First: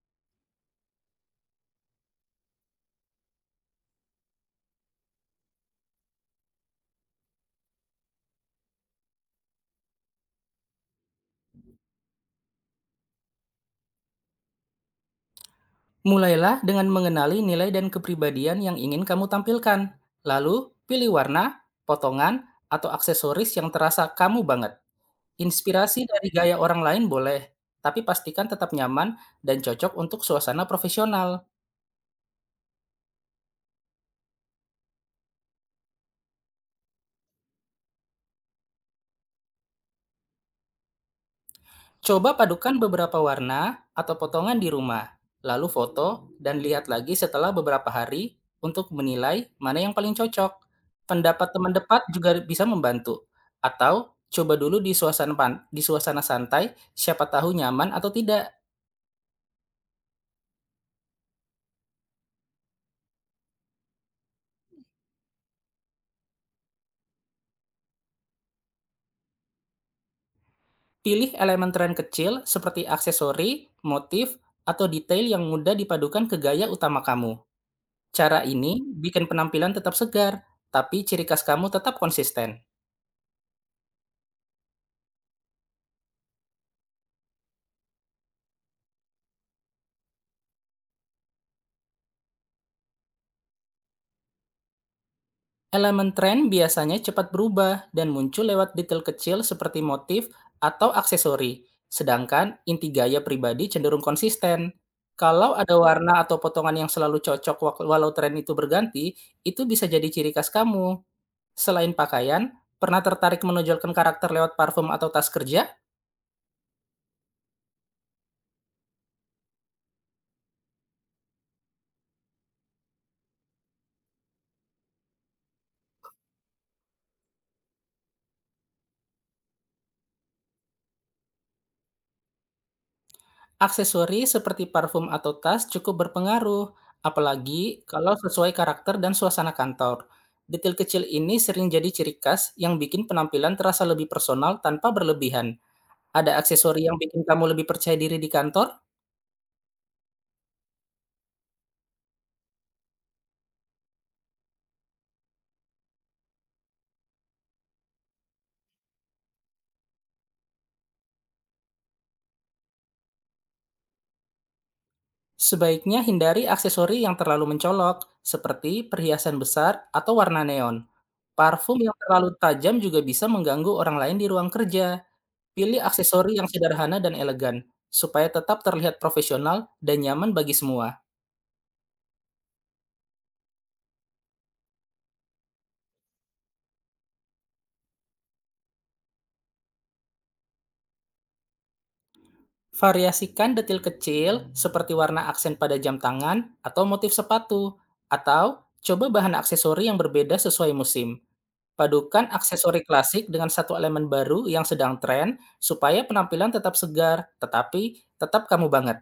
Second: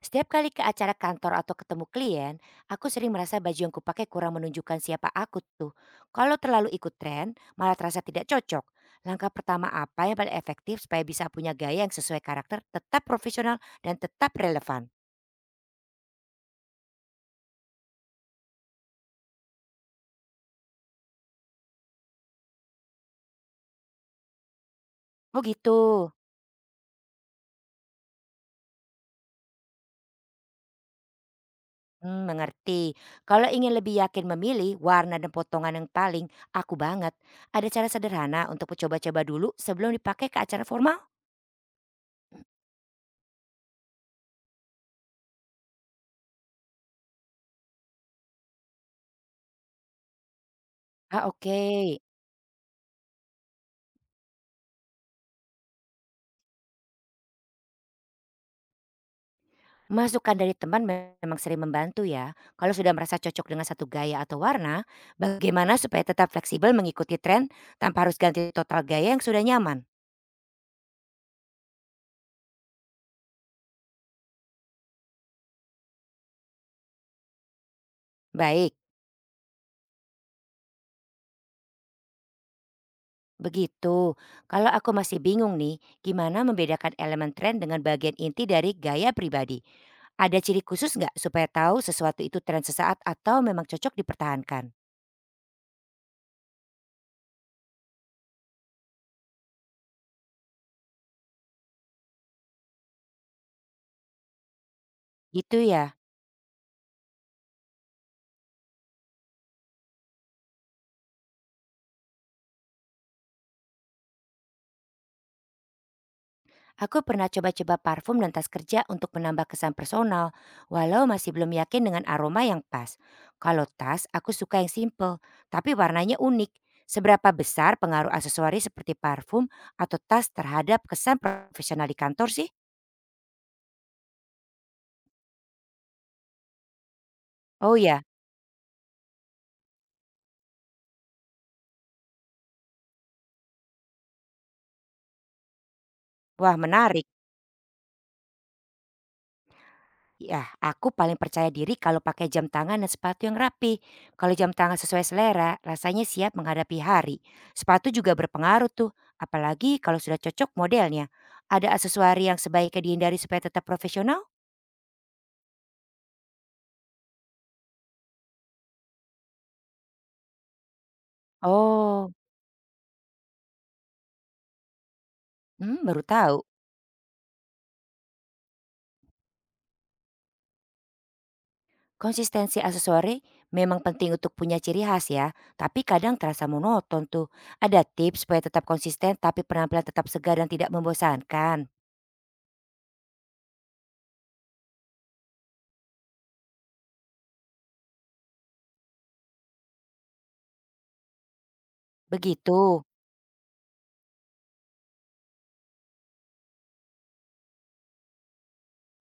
Setiap kali ke acara kantor atau ketemu klien, aku sering merasa baju yang kupakai kurang menunjukkan siapa aku tuh. Kalau terlalu ikut tren, malah terasa tidak cocok. Langkah pertama apa yang paling efektif supaya bisa punya gaya yang sesuai karakter, tetap profesional dan tetap relevan? Mulailah dengan mengenali nilai dan kepribadian yang ingin kamu tampilkan. Lalu, pilih warna, potongan, atau aksesoris yang terasa kamu banget. Oh gitu. Inspirasi dari gaya orang lain boleh, tapi pastikan tetap nyaman dan cocok untuk suasana profesional. Hmm, mengerti. Kalau ingin lebih yakin memilih warna dan potongan yang paling aku banget, ada cara sederhana untuk coba-coba dulu sebelum dipakai ke acara formal? Coba padukan beberapa warna atau potongan di rumah, lalu foto dan lihat lagi setelah beberapa hari untuk menilai mana yang paling cocok. Ah, Pendapat teman oke. dekat juga bisa membantu. Atau coba dulu di suasana santai, siapa tahu nyaman atau tidak. Masukan dari teman memang sering membantu ya. Kalau sudah merasa cocok dengan satu gaya atau warna, bagaimana supaya tetap fleksibel mengikuti tren tanpa harus ganti total gaya yang sudah nyaman? Pilih elemen tren kecil seperti aksesori, motif, atau detail yang mudah dipadukan ke gaya utama kamu. Cara Baik, ini bikin penampilan tetap segar, tapi ciri khas kamu tetap konsisten. begitu. Kalau aku masih bingung nih, gimana membedakan elemen tren dengan bagian inti dari gaya pribadi? Ada ciri khusus nggak supaya tahu sesuatu itu tren sesaat atau memang cocok dipertahankan? Elemen tren biasanya cepat berubah dan muncul lewat detail kecil seperti motif atau aksesori, sedangkan inti gaya pribadi cenderung konsisten. Kalau Gitu ada ya. warna atau potongan yang selalu cocok walau tren itu berganti, itu bisa jadi ciri khas kamu. Selain pakaian, pernah tertarik menonjolkan karakter lewat parfum atau tas kerja? Aku pernah coba-coba parfum dan tas kerja untuk menambah kesan personal, walau masih belum yakin dengan aroma yang pas. Kalau tas, aku suka yang simple, tapi warnanya unik. Seberapa besar pengaruh aksesoris seperti parfum atau tas terhadap kesan profesional di kantor sih? Aksesori seperti parfum atau tas cukup berpengaruh, Oh apalagi ya, kalau sesuai karakter dan suasana kantor. Detail kecil ini sering jadi ciri khas yang bikin penampilan terasa lebih personal tanpa berlebihan. Ada wah aksesori yang menarik. bikin kamu lebih percaya diri di kantor? Ya, aku paling percaya diri kalau pakai jam tangan dan sepatu yang rapi. Kalau jam tangan sesuai selera, rasanya siap menghadapi hari. Sepatu juga berpengaruh tuh, apalagi kalau sudah cocok modelnya. Ada aksesoris yang sebaiknya dihindari supaya tetap profesional? Sebaiknya hindari aksesori yang terlalu mencolok, seperti perhiasan besar atau warna neon. Parfum yang Oh, terlalu tajam juga bisa mengganggu orang lain di ruang kerja. hmm, Pilih baru aksesori tahu. yang sederhana dan elegan, supaya tetap terlihat profesional dan nyaman bagi semua. Konsistensi aksesori memang penting untuk punya ciri khas ya, tapi kadang terasa monoton tuh. Ada tips supaya tetap konsisten tapi penampilan tetap segar dan tidak membosankan. Variasikan detail kecil seperti warna aksen pada jam tangan atau motif sepatu, atau coba bahan aksesori yang berbeda sesuai musim. Padukan Begitu. aksesori klasik dengan satu elemen baru yang sedang tren supaya penampilan tetap segar, tetapi tetap kamu banget.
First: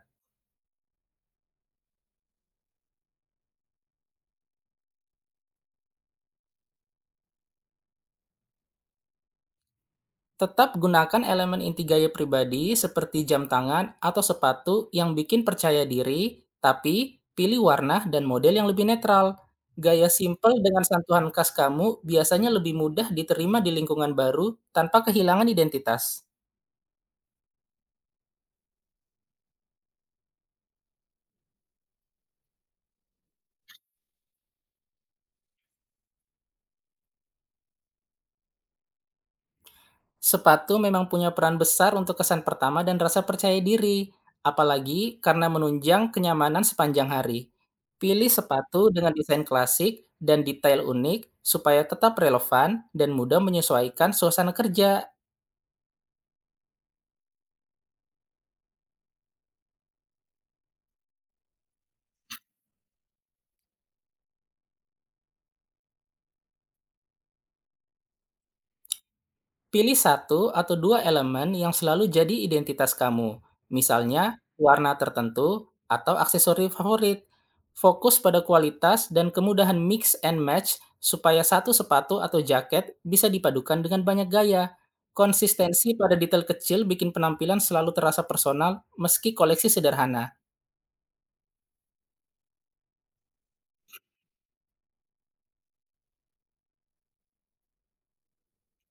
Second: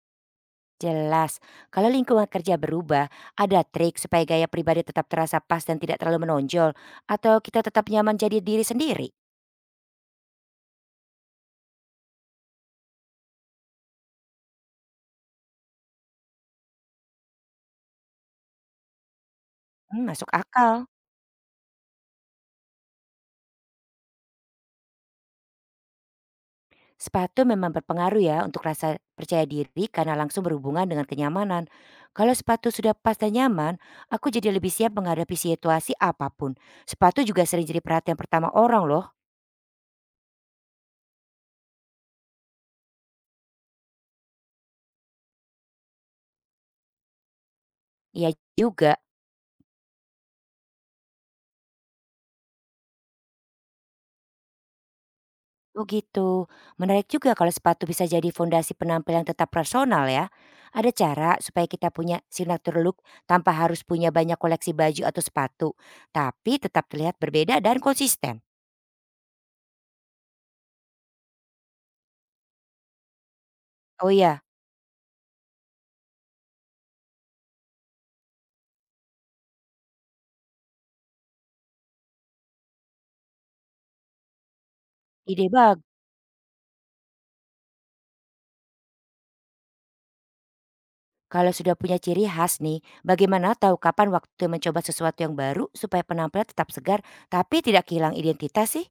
Jelas, kalau lingkungan kerja berubah, ada trik supaya gaya pribadi tetap terasa pas dan tidak terlalu menonjol, atau kita tetap nyaman jadi diri sendiri? Tetap gunakan elemen inti gaya pribadi seperti jam tangan atau sepatu yang bikin percaya diri, tapi pilih warna dan model yang lebih netral. Hmm, Gaya masuk simpel dengan akal. sentuhan khas kamu biasanya lebih mudah diterima di lingkungan baru tanpa kehilangan identitas. Sepatu memang berpengaruh ya untuk rasa percaya diri karena langsung berhubungan dengan kenyamanan. Kalau sepatu sudah pas dan nyaman, aku jadi lebih siap menghadapi situasi apapun. Sepatu juga sering jadi perhatian pertama orang loh. Sepatu memang punya peran besar untuk kesan pertama dan rasa percaya diri, apalagi karena menunjang kenyamanan sepanjang hari. Iya Pilih sepatu juga. dengan desain klasik dan detail unik supaya tetap relevan dan mudah menyesuaikan suasana kerja. Oh gitu. Menarik juga kalau sepatu bisa jadi fondasi penampilan tetap personal ya. Ada cara supaya kita punya signature look tanpa harus punya banyak koleksi baju atau sepatu, tapi tetap terlihat berbeda dan konsisten. Pilih satu atau dua elemen yang selalu jadi identitas kamu, Oh misalnya iya, warna tertentu atau aksesori favorit. Fokus pada kualitas dan kemudahan mix and match supaya satu sepatu atau jaket bisa dipadukan dengan banyak gaya. ide bag. Konsistensi pada detail kecil bikin penampilan selalu terasa personal meski koleksi sederhana. Kalau sudah punya ciri khas nih, bagaimana tahu kapan waktu mencoba sesuatu yang baru supaya penampilan tetap segar tapi tidak kehilang identitas sih?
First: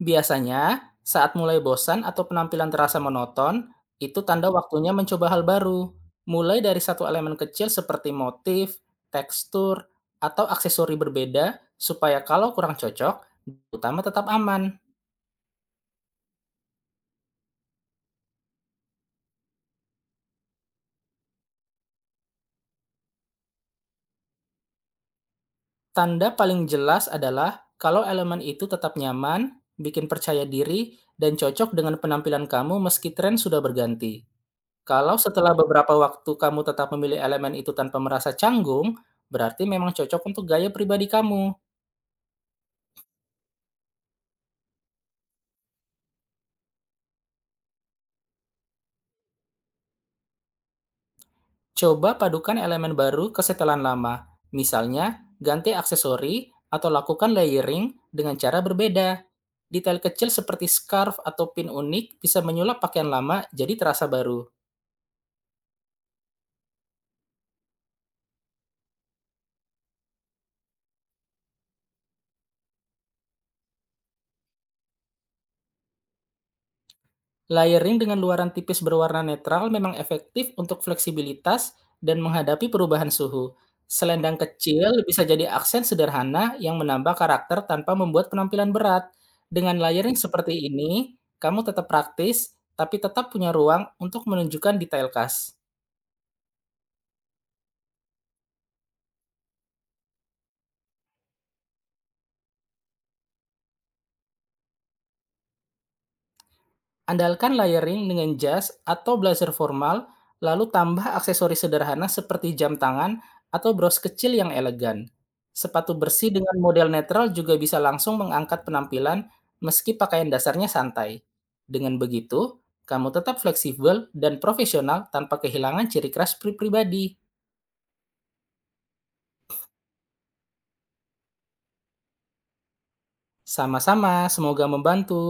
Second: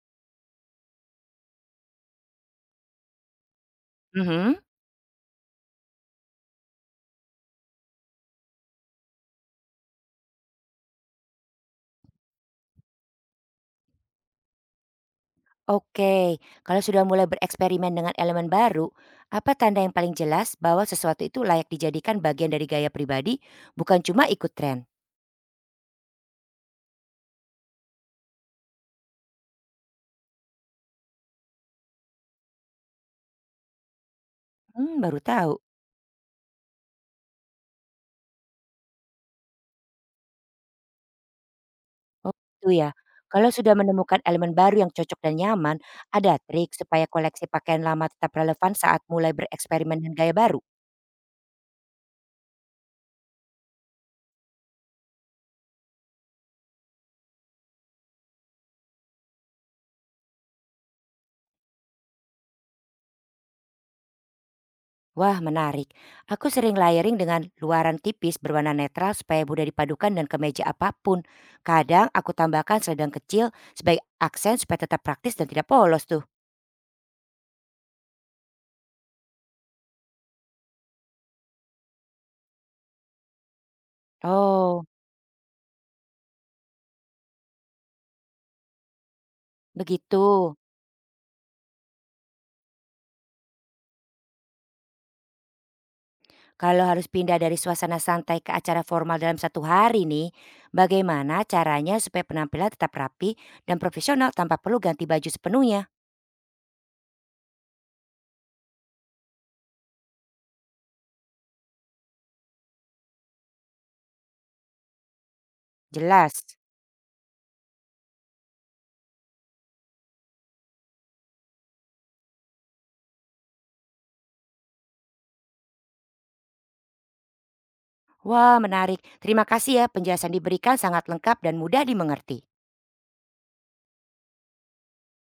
Biasanya, saat mulai bosan atau penampilan terasa monoton, itu tanda Mhm. waktunya mencoba hal baru. Mulai dari satu elemen kecil seperti motif, tekstur, atau aksesori berbeda, supaya kalau kurang cocok, utama tetap aman. Oke, kalau sudah mulai bereksperimen dengan elemen baru, apa tanda yang paling jelas bahwa sesuatu itu layak dijadikan bagian dari gaya pribadi, bukan cuma ikut tren? Tanda paling jelas adalah kalau elemen itu tetap nyaman, bikin percaya diri, dan cocok dengan penampilan kamu meski tren sudah berganti. Hmm, Kalau baru setelah tahu. beberapa waktu kamu tetap memilih elemen itu tanpa merasa canggung, berarti memang cocok untuk gaya pribadi kamu. Oh, itu ya. Kalau sudah menemukan elemen baru yang cocok dan nyaman, ada trik supaya koleksi pakaian lama tetap relevan saat mulai bereksperimen dengan gaya baru? Coba padukan elemen baru ke setelan lama. Misalnya, ganti aksesori atau lakukan layering dengan cara berbeda. Detail kecil seperti scarf atau pin unik bisa menyulap pakaian lama jadi terasa baru. Wah, menarik. Aku sering layering dengan luaran tipis berwarna netral supaya mudah dipadukan dan kemeja apapun. Kadang aku tambahkan selendang kecil sebagai aksen supaya tetap praktis dan tidak polos tuh. Layering dengan luaran tipis berwarna netral memang efektif untuk fleksibilitas dan menghadapi perubahan suhu. Selendang Oh, kecil bisa jadi aksen sederhana yang menambah karakter tanpa membuat penampilan berat. Dengan layering begitu. seperti ini, kamu tetap praktis, tapi tetap punya ruang untuk menunjukkan detail khas. Kalau harus pindah dari suasana santai ke acara formal dalam satu hari nih, bagaimana caranya supaya penampilan tetap rapi dan profesional tanpa perlu ganti baju sepenuhnya? Andalkan layering dengan jas atau blazer formal, lalu tambah aksesoris sederhana seperti jam tangan atau bros kecil yang elegan. Sepatu bersih Jelas. dengan model netral juga bisa langsung mengangkat penampilan meski pakaian dasarnya santai. Dengan begitu, kamu tetap fleksibel dan profesional tanpa kehilangan ciri khas pribadi. Wah, menarik. Terima kasih ya penjelasan diberikan sangat lengkap dan mudah dimengerti. Sama-sama, semoga membantu.